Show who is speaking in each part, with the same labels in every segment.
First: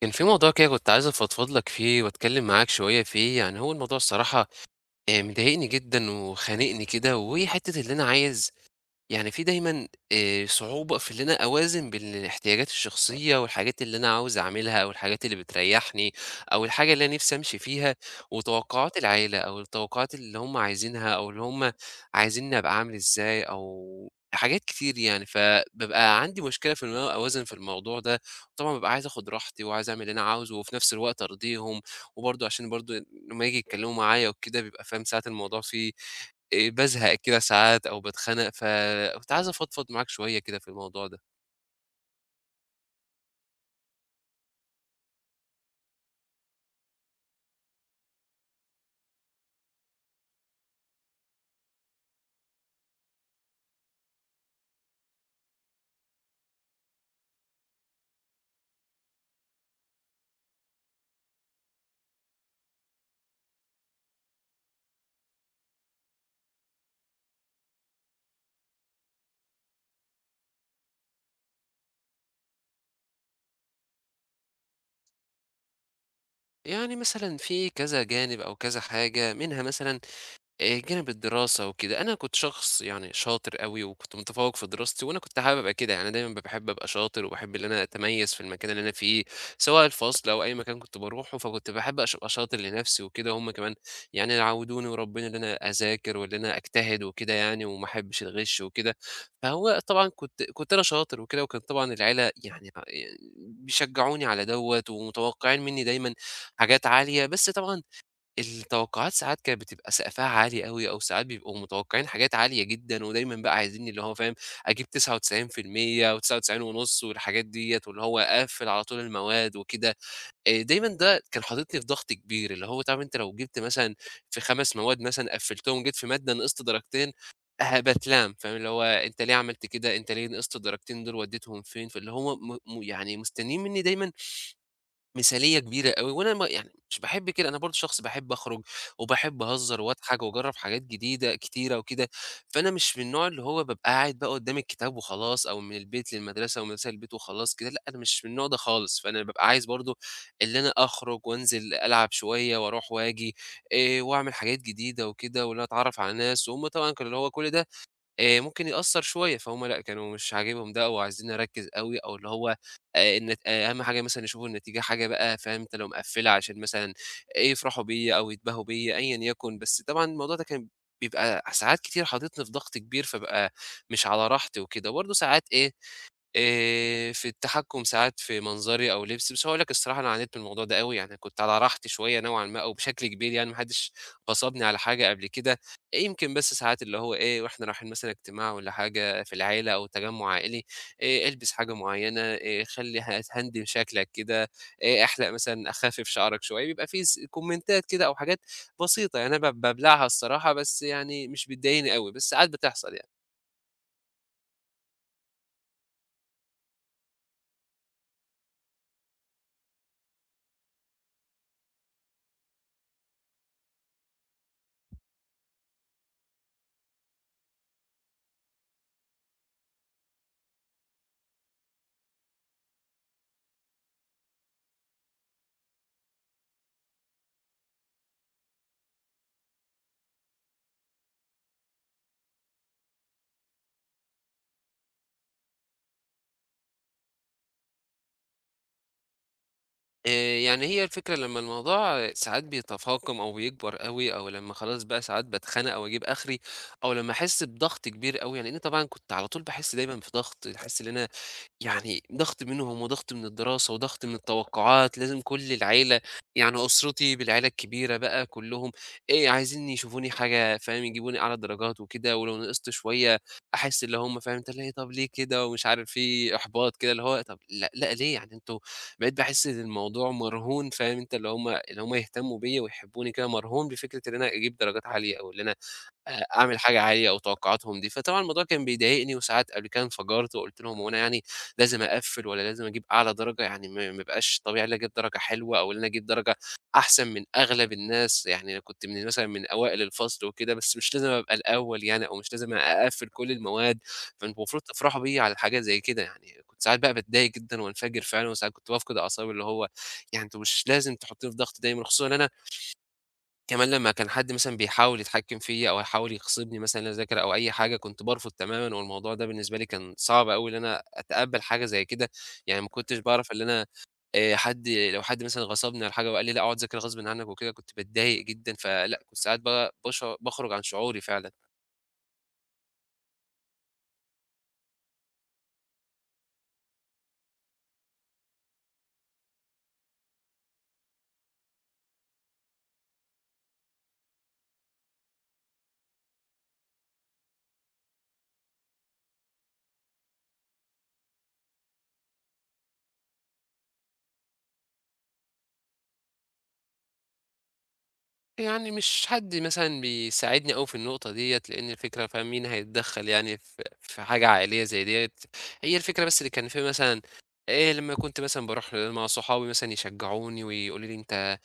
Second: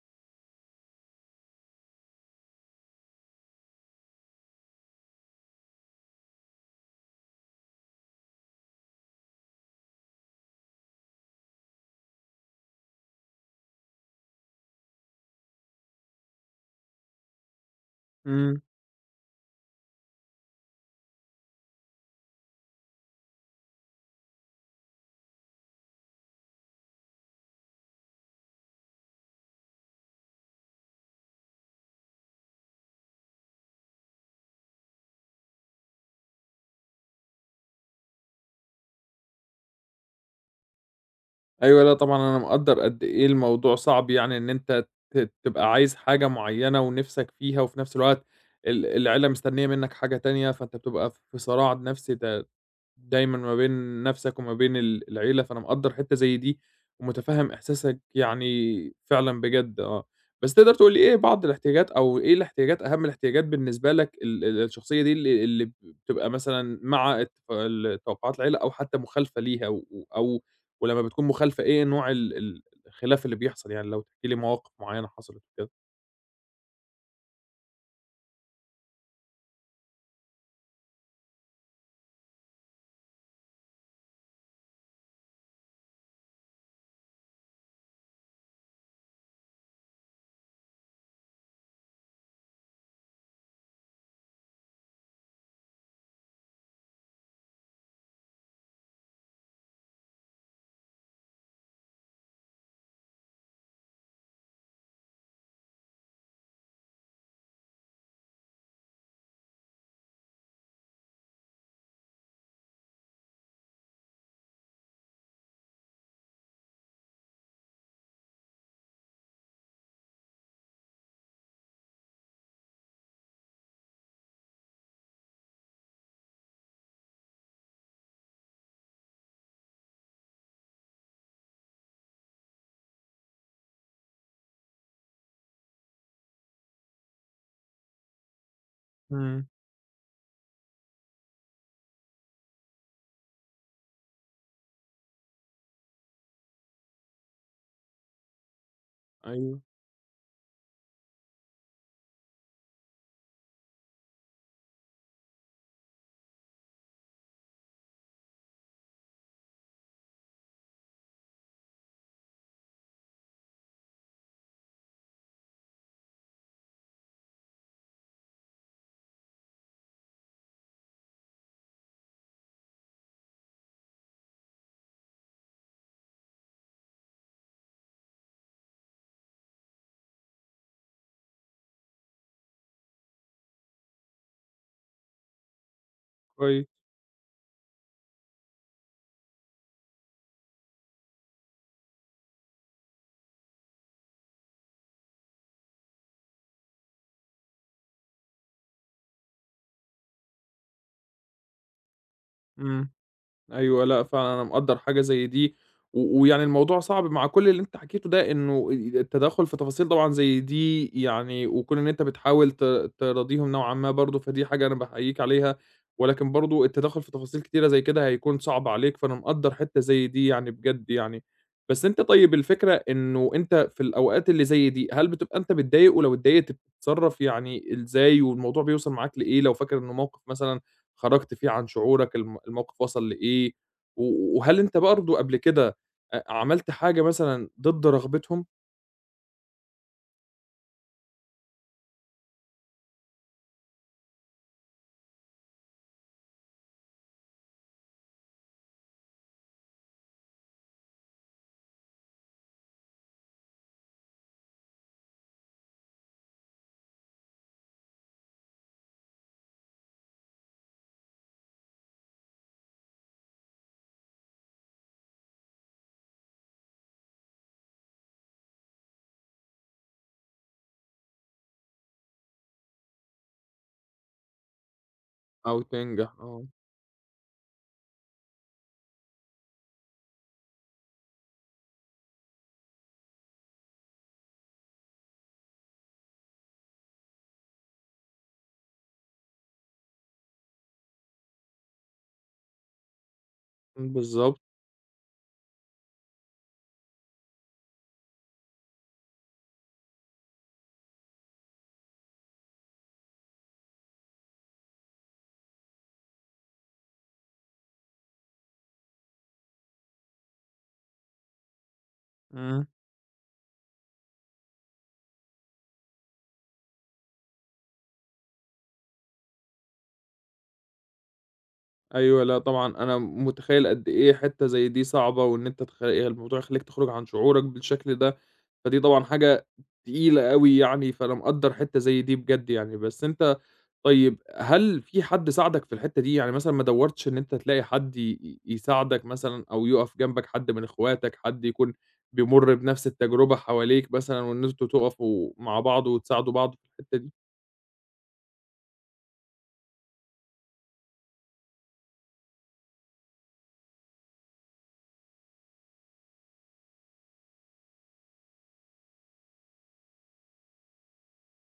Speaker 1: كان في موضوع كده كنت عايز أفضفض لك فيه وأتكلم معاك شوية فيه، يعني هو الموضوع الصراحة مضايقني جدًا وخانقني كده، وحتّة اللي أنا عايز يعني في دايمًا صعوبة في إن أنا أوازن بين الاحتياجات الشخصية والحاجات اللي أنا عاوز أعملها أو الحاجات اللي بتريّحني أو الحاجة اللي أنا نِفْسي أمشي فيها
Speaker 2: إمم.
Speaker 1: وتوقعات العيلة أو التوقعات اللي هم عايزينها أو اللي هم عايزينّي أبقى عامل إزاي أو حاجات كتير يعني، فبابقى عندي مشكلة في إن أنا أوازن في الموضوع ده، وطبعًا بابقى عايز آخُد راحتي وعايز أعمل اللي أنا عاوزه وفي نَفْس الوقت أرضيهم وبرضه عشان برضه لمّا ييجوا يتكلّموا معايا وكده بيبقى فاهم ساعات الموضوع فيه بازهق كده ساعات أو باتخنق، فكنت عايز أفضفض معاك شوية كده في الموضوع ده.
Speaker 2: أيوه، لأ طبعًا أنا مقدّر قد إيه الموضوع صعب يعني إن أنت تبقى عايز حاجة معيّنة ونِفْسك فيها وفي نَفْس الوقت العيلة مستنية منّك حاجة تانية، فأنت بتبقى في صراع نَفْسي دايمًا ما بين نَفْسك وما بين العيلة، فأنا مقدّر حتّة زي دي ومُتفهِّم إحساسك يعني فعلًا بجد آه. بس تقدر تقول لي إيه بعض الاحتياجات أو إيه الاحتياجات أهَم الاحتياجات بالنسبة لك ال ال الشخصية دي اللي بتبقى مثلًا مع الت ال توقُّعات العيلة أو حتّى مخالفة ليها أو ولمّا بتكون مخالفة إيه نوع ال ال الخلاف اللي بيحصل يعني لو تحكي لي مواقف معيّنة حصلت وكده؟
Speaker 1: يعني مثلًا في كذا جانب أو كذا حاجة، منها مثلًا جانب الدراسة وكده، أنا كنت شخص يعني شاطر أوي وكنت متفوّق في دراستي وأنا كنت حابب أبقى كده، يعني أنا دايمًا باحب أبقى شاطر وباحب إن أنا أتميّز في المكان اللي أنا فيه، سواء الفصل أو أي مكان كنت باروحه، فكنت باحب أش أبقى شاطر لنفسي وكده، وهُم كمان يعني يعوّدوني ويربّوني إن أنا أذاكر وإن أنا أجتهد وكده يعني وما أحبّش الغِش وكده، فهو طبعًا كنت أنا شاطر وكده، وكان طبعًا العيلة يعني يعني بيشجّعوني على دوّة ومتوقّعين منّي دايمًا حاجات عالية، بس طبعًا التوقعات ساعات كانت بتبقى سقفها عالي أوي، أو ساعات بيبقوا متوقعين حاجات عالية جدًا، ودايمًا بقى عايزينّي اللي هو فاهم، أجيب 99% و99.5 والحاجات ديّة، واللي هو أقفّل على طول المواد وكده، دايمًا ده كان حاططني في ضغط كبير، اللي هو طب أنت لو جبت مثلًا في 5 مواد مثلًا قفّلتهم، جيت في مادة نقصت درجتين، باتلام، فاهم اللي هو أنت ليه عملت كده، أنت ليه نقصت الدرجتين دول ودّيتهم فين، فاللي هو م م يعني مستنيين منّي دايمًا مثالية كبيرة أوي، وأنا ما يعني مش باحب كده، أنا برضه شخص باحب أخرج، وباحب
Speaker 2: إمم،
Speaker 1: أهزر وأضحك وأجرب حاجات جديدة كتيرة وكده، فأنا مش من النوع اللي هو بابقى قاعد بقى قدام الكتاب وخلاص، أو من البيت للمدرسة ومن المدرسة للبيت وخلاص كده، لأ أنا مش من النوع ده خالص، فأنا بابقى
Speaker 2: أيوه،
Speaker 1: عايز برضه اللي أنا أخرج وأنزل ألعب شوية وأروح وآجي، وأعمل حاجات جديدة وكده، وإن أنا أتعرف على ناس، وهُم طبعًا كانوا اللي هو كل ده ممكن يأثّر شوية، فهُم لأ، كانوا مش عاجبهم ده أو عايزين أركّز أوي أو اللي هو النت آه، أهم حاجة مثلًا يشوفوا النتيجة حاجة بقى فاهم أنت لو مقفّلة عشان مثلًا يفرحوا بيّا أو يتباهوا بيّا أيًا يكن، بس طبعًا الموضوع ده كان بيبقى ساعات كتير حاططني في ضغط كبير، فابقى مش على راحتي وكده، وبرضه ساعات إيه في التحكُم ساعات في منظري أو لبسي، بس هاقول لك الصراحة أنا عانيت من الموضوع ده أوي، يعني كنت على راحتي شوية نوعًا ما أو بشكل كبير، يعني ما حدّش غصبني على حاجة قبل كده، يمكن بس
Speaker 2: كويس.
Speaker 1: ساعات اللي هو إيه، وإحنا رايحين مثلًا اجتماع والّا حاجة في العيلة أو تجمُّع عائلي، البس حاجة معيّنة، خلّي هندِّم شكلك كده، احلق مثلًا، أخفِّف شعرك شوية، بيبقى في كومنتات كده أو حاجات بسيطة، يعني أنا بابلعها الصراحة، بس يعني مش بتضايقني أوي، بس ساعات
Speaker 2: إمم.
Speaker 1: بتحصل يعني.
Speaker 2: أيوه، لأ فعلًا أنا مقدّر حاجة زي دي، ويعني الموضوع صعب مع كل اللي أنت حكيته ده إنه التدخُّل في تفاصيل طبعًا زي دي يعني وكون إن أنت بتحاول تراضيهم نوعًا ما برضه، فدي حاجة أنا باحييك عليها، ولكن برضه التدخُّل في تفاصيل كتيرة زي كده هيكون صعب عليك، فأنا مقدّر حتّة زي دي يعني بجد يعني. بس أنت طيب الفكرة إنه أنت في الأوقات اللي زي دي، هل بتبقى أنت متضايق؟ ولو اتضايقت بتتصرّف يعني إزاي؟ والموضوع بيوصل معاك لإيه لو فاكر إنه موقف مثلًا خرجت فيه عن شعورك، الموقف وصل لإيه، وهل أنت برضه قبل كده عملت حاجة مثلًا ضد رغبتهم؟
Speaker 1: يعني هي الفكرة لمّا الموضوع ساعات بيتفاقم أو بيكبر أوي، أو لمّا خلاص بقى ساعات باتخنق أو أجيب آخري، أو لمّا أحس بضغط كبير أوي، يعني أنا طبعًا كنت على طول باحس دايمًا في ضغط، أحس إن أنا يعني ضغط منهم وضغط من الدراسة وضغط من التوقعات، لازم كل العيلة يعني أسرتي بالعيلة الكبيرة بقى كلهم إيه عايزين يشوفوني حاجة، فاهم يجيبوني أعلى درجات وكده، ولو نقصت شوية أحس اللي هم فاهم أنت ليه، طب ليه كده، ومش عارف في إحباط كده اللي هو طب لا لا ليه يعني أنتوا، بقيت بحس إن الموضوع مرهون، فاهم أنت اللي هم اللي هم يهتموا بيا ويحبوني كده مرهون بفكرة إن أنا أجيب درجات عالية أو إن أنا
Speaker 2: أو تنجح، آه.
Speaker 1: أعمل حاجة عالية أو توقعاتهم دي، فطبعًا الموضوع كان بيضايقني، وساعات قبل كده انفجرت وقُلت لهم: "هو أنا يعني لازم أقفّل والّا لازم أجيب أعلى درجة؟ يعني ما يبقاش طبيعي إن أنا أجيب درجة حلوة أو إن أنا أجيب درجة أحسن من أغلب الناس، يعني أنا كنت من مثلًا من أوائل الفصل وكده، بس مش لازم أبقى الأول يعني، أو مش لازم أقفّل كل المواد، فأنتم
Speaker 2: بالضبط.
Speaker 1: المفروض تفرحوا بيّا على حاجة زي كده." يعني كنت ساعات بقى باتضايق جدًا وانفجر فعلًا، وساعات كنت بافقد أعصابي اللي هو يعني أنتم مش لازم تحطّوني في ضغط دايمًا، خصوصًا إن أنا كمان لمّا كان حد مثلًا بيحاول يتحكّم فيّا أو يحاول يغصبني مثلًا إن أنا أذاكر أو أي حاجة، كنت بارفض تمامًا، والموضوع ده بالنسبة لي كان صعب أوي إن أنا أتقبّل حاجة زي كده، يعني
Speaker 2: إمم.
Speaker 1: ما كنتش باعرف اللي أنا حد لو حد مثلًا غصبني على حاجة وقال لي لأ اقعد ذاكر غصبٍ عنّك وكده، كنت باتضايق جدًا، فلأ كنت ساعات ب باش باخرج عن شعوري فعلًا.
Speaker 2: أيوه، لأ طبعًا أنا متخيّل قد إيه حتّة زي دي صعبة، وإن أنت يعني الموضوع يخلّيك تخرج عن شعورك بالشكل ده، فدي طبعًا حاجة تقيلة أوي يعني، فأنا مقدّر حتّة زي دي بجد يعني، بس أنت طيب هل في حد ساعدك في الحتّة دي؟ يعني مثلًا ما دوّرتش إن أنت تلاقي حد ي ي يساعدك مثلًا أو يُقف جنبك، حد من إخواتك، حد يكون بيمُر بنفس التجربة حواليك مثلًا وإن أنتم تُقفوا مع بعض وتساعدوا بعض في الحتّة دي؟
Speaker 1: يعني مش حد مثلًا بيساعدني أوي في النقطة ديّة، لإن الفكرة فاهم مين هيتدخّل يعني في حاجة عائلية زي ديّة، هي الفكرة بس اللي كان في مثلًا لمّا كنت مثلًا باروح مع صحابي مثلًا يشجعوني ويقولوا لي: "أنت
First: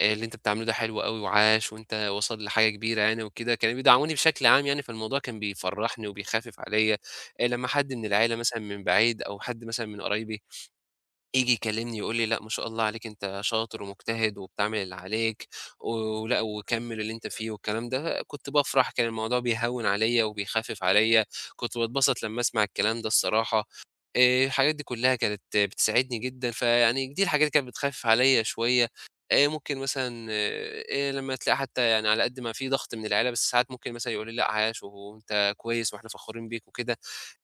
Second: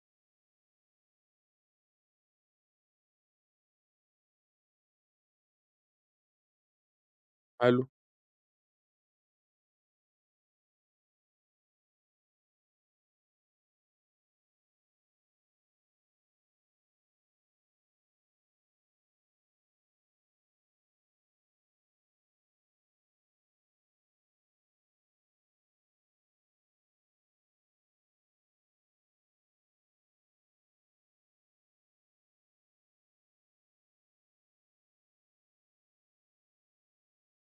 Speaker 1: اللي أنت بتعمله ده حلو أوي، وعاش وأنت واصل لحاجة كبيرة يعني." وكده، كانوا بيدعموني بشكل عام يعني، فالموضوع كان بيفرّحني وبيخفف عليّا. لمّا
Speaker 2: حلو،
Speaker 1: حد من العيلة مثلًا من بعيد أو حد مثلًا من قرايبي ييجي يكلمني يقول لي: "لأ ما شاء الله عليك، أنت شاطر ومجتهد وبتعمل اللي عليك، و- ولأ وكمّل اللي أنت فيه." والكلام ده، كنت بافرح، كان الموضوع بيهوّن عليَّ وبيخفف عليَّ، كنت باتبسط لمّا أسمع الكلام ده الصراحة، الحاجات دي كلّها كانت بتساعدني جدًا، فيعني دي الحاجات اللي كانت بتخفف عليَّ شوية، ممكن مثلًا لمّا تلاقي حتى يعني على قد ما في ضغط من العيلة، بس ساعات ممكن مثلًا يقولوا لي: "لأ عاش وأنت كويس، وإحنا فخورين بيك." وكده.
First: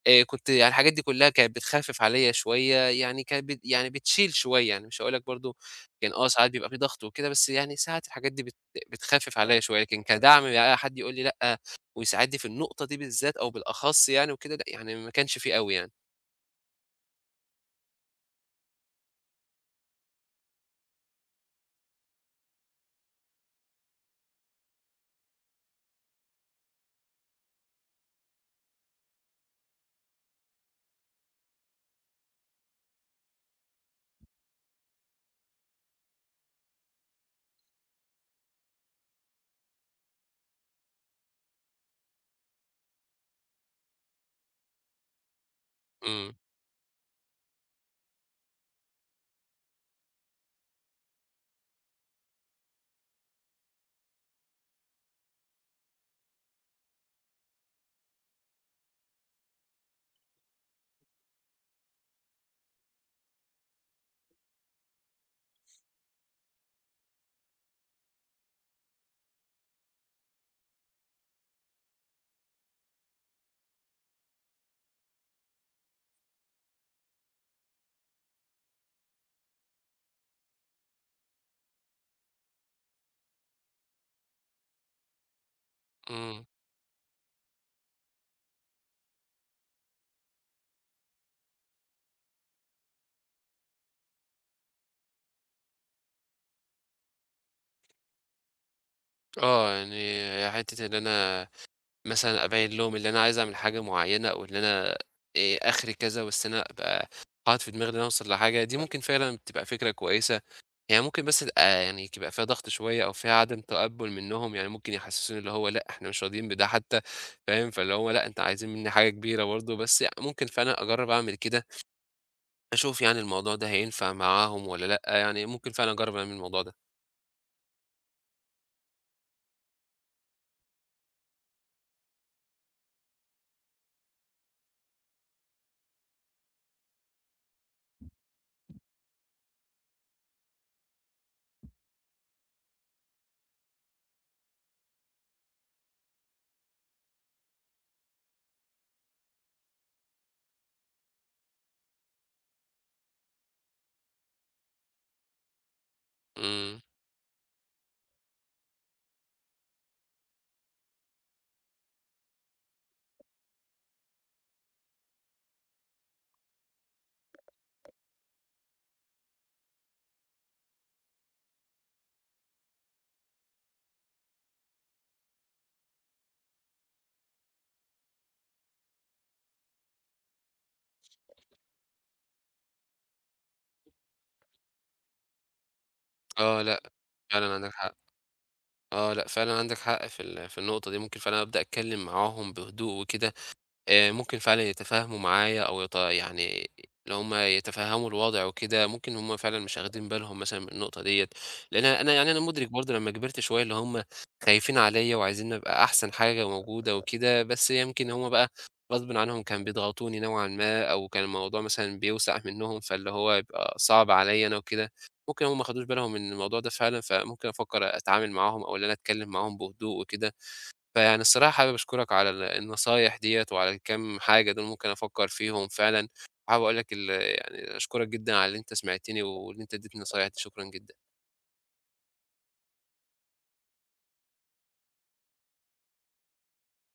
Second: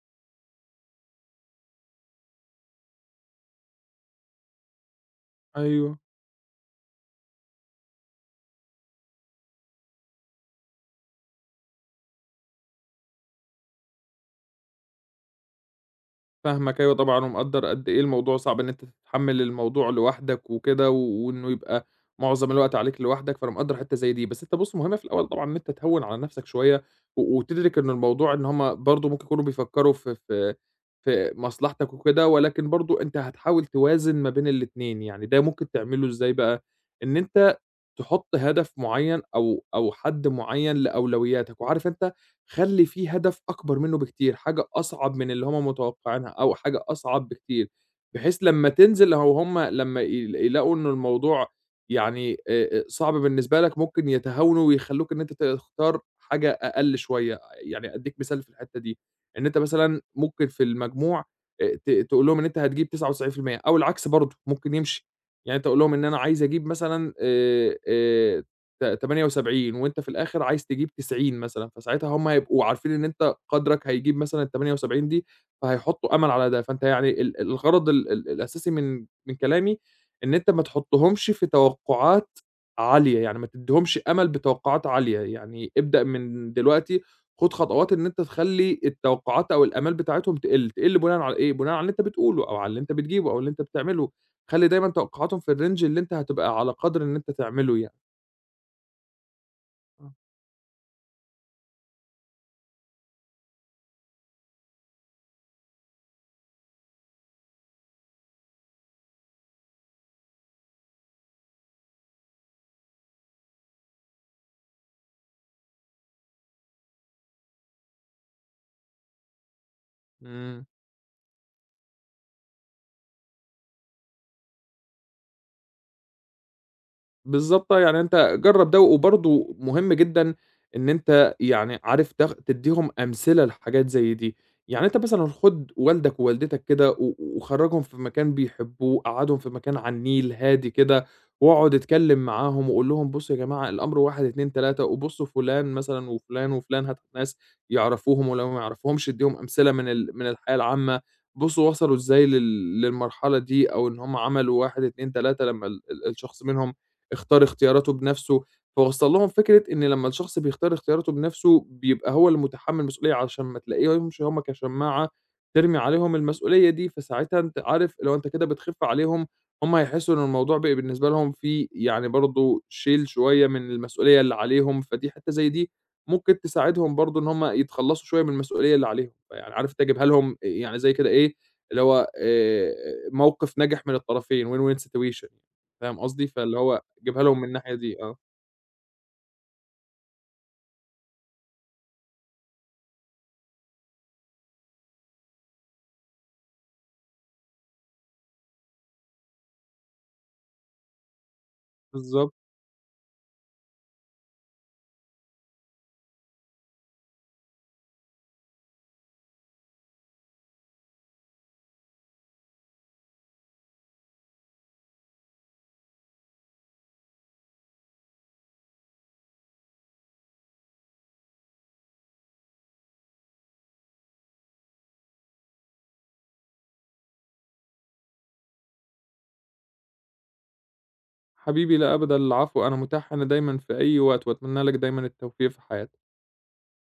Speaker 1: كنت يعني الحاجات دي كلّها كانت بتخفِّف عليّا شوية، يعني كانت يعني بتشيل شوية، يعني مش هاقول لك برضه
Speaker 2: أيوه.
Speaker 1: كان، آه ساعات بيبقى في ضغط وكده، بس يعني ساعات الحاجات دي بتخفِّف عليّا شوية، لكن كدعم بقى حد يقول لي لأ، ويساعدني في النقطة دي بالذات أو بالأخص يعني وكده، لأ يعني ما كانش في أوي يعني.
Speaker 2: فاهمك أيوه طبعًا، ومقدّر قد إيه الموضوع صعب إن أنت تتحمّل الموضوع لوحدك وكده، وإنه يبقى معظم الوقت عليك لوحدك، فأنا مقدّر حتّة زي دي. بس أنت بُص، مهم في الأول طبعًا إن أنت تهوّن على نفسك شوية، وتدرك إن الموضوع إن هُم برضه ممكن يكونوا بيفكّروا في مصلحتك وكده، ولكن برضه أنت هتحاول توازن ما بين الاتنين، يعني ده ممكن تعمله إزاي بقى؟ إن أنت تحط هدف معين أو أو حد معين لأولوياتك، وعارف أنت خلّي في هدف أكبر منه بكتير، حاجة أصعب من اللي هم متوقعينها
Speaker 1: إمم،
Speaker 2: أو حاجة أصعب بكتير، بحيث لمّا تنزل أو هم لمّا يلاقوا إنه الموضوع يعني صعب بالنسبة لك ممكن يتهاونوا ويخلّوك إن أنت تختار حاجة أقل شوية، يعني أدّيك مثال في الحتّة دي، إن أنت مثلًا ممكن في المجموع ت تقول لهم إن أنت هتجيب 99% أو العكس برضه ممكن يمشي. يعني أنت قُل لهم إن أنا عايز أجيب مثلًا ت 78 وأنت في الآخر عايز تجيب 90 مثلًا، فساعتها هُم هيبقوا عارفين إن أنت قدرك هيجيب مثلًا ال78 دي، فهيحطّوا أمل على ده، فأنت يعني الغرض ال ال الأساسي من من كلامي إن أنت ما تحطّهمش في توقعات عالية، يعني ما تدّيهمش أمل بتوقعات عالية، يعني ابدأ
Speaker 1: إمم.
Speaker 2: من دلوقتي خُد خطوات إن أنت تخلّي التوقعات أو الآمال بتاعتهم تقِل، تقِل بناءً على إيه؟ بناءً على اللي أنت بتقوله أو على اللي أنت بتجيبه أو اللي أنت بتعمله. خلّي دايمًا توقعاتهم في الrange اللي أنت هتبقى على قدْر إن أنت تعمله يعني.
Speaker 1: آه،
Speaker 2: آه.
Speaker 1: يعني حتّة إن أنا مثلًا أبيّن لهم اللي أنا عايز أعمل حاجة معيّنة أو إن أنا آخري كذا، بس أنا أبقى حاطط في دماغي إن أنا أوصل لحاجة، دي ممكن فعلًا بتبقى فكرة كويسة. هي ممكن بس تبقى يعني يبقى فيها ضغط شوية أو فيها عدم تقبُّل منّهم، يعني ممكن يحسّسوني اللي هو لأ، إحنا مش راضيين بده حتى فاهم، فاللي هو لأ، أنتم عايزين منّي حاجة كبيرة برضه، بس ممكن
Speaker 2: إمم.
Speaker 1: فعلًا أجرّب أعمل كده، أشوف يعني الموضوع ده هينفع معاهم والّا لأ، يعني ممكن فعلًا أجرّب أعمل الموضوع ده.
Speaker 2: بالضبط آه، يعني أنت جرّب ده، وبرضه مهم جدًا إن أنت يعني عارف تدّيهم أمثلة لحاجات زي دي، يعني أنت مثلًا خُد والدك ووالدتك كده وخرّجهم في مكان بيحبوه، قعّدهم في مكان على النيل هادي كده، واقعد اتكلّم معاهم وقُل لهم بُصّوا يا جماعة الأمر 1، 2، 3 وبُصّوا فلان مثلًا وفلان وفلان هات ناس يعرفوهم ولو ما يعرفوهمش ادّيهم أمثلة من الحياة العامة، بُصّوا وصلوا إزاي للمرحلة دي أو إن هم عملوا 1، 2، 3 لمّا ال ال الشخص منهم
Speaker 1: إمم،
Speaker 2: اختار اختياراته بنفسه، فوصّل لهم فكرة إن لمّا الشخص بيختار اختياراته بنفسه بيبقى هو اللي متحمّل المسؤولية عشان ما تلاقيهمش هُم كشماعة ترمي عليهم المسؤولية دي، فساعتها أنت عارف لو أنت كده بتخِف عليهم هُم هيحسّوا إن الموضوع بقى بالنسبة لهم فيه يعني برضه شيل شوية من المسؤولية اللي عليهم، فدي حتّة زي دي ممكن تساعدهم برضه إن هُم يتخلّصوا شوية من المسؤولية اللي عليهم، فيعني عارف أنت جايبها لهم يعني زي كده إيه، اللي هو موقِف ناجح من الطرفين win-win situation يعني، فاهم قصدي؟ فاللي
Speaker 1: آه، لأ،
Speaker 2: هو جيبها لهم من
Speaker 1: فعلًا عندك
Speaker 2: الناحية
Speaker 1: حق،
Speaker 2: دي آه،
Speaker 1: آه، لأ، فعلًا عندك حق في في النقطة دي، ممكن فعلًا أبدأ أتكلّم معاهم بهدوء وكده، ممكن فعلًا يتفاهموا معايا أو يعني اللي هُم يتفهموا الوضع وكده، ممكن هُم فعلًا مش واخدين بالهم مثلًا من النقطة ديّة، لإن أنا يعني
Speaker 2: بالضبط،
Speaker 1: أنا مُدرك برضه لمّا كبرت شوية اللي هُم خايفين عليّا وعايزين أبقى أحسن حاجة موجودة وكده، بس يمكن هُم بقى غصبٍ عنهم كانوا بيضغطوني نوعًا ما، أو كان الموضوع مثلًا بيوسع منّهم، فاللي هو يبقى صعب عليّا أنا وكده، ممكن هُم ما خدوش بالهم من الموضوع ده فعلًا، فممكن أفكّر أتعامل معاهم أو اللي أنا أتكلّم معاهم بهدوء وكده. فيعني الصراحة حابب أشكرك على النصايح ديّة وعلى الكام حاجة دول، ممكن أفكّر فيهم فعلًا، وحابب أقول لك يعني أشكرك جدًا على اللي أنت سمعتني واللي أنت ادّيتني النصايح دي، شكرًا جدًا.
Speaker 2: حبيبي لا أبدا العفو، أنا متاح هنا دايمًا في أي وقت، وأتمنى لك دايمًا التوفيق في حياتك.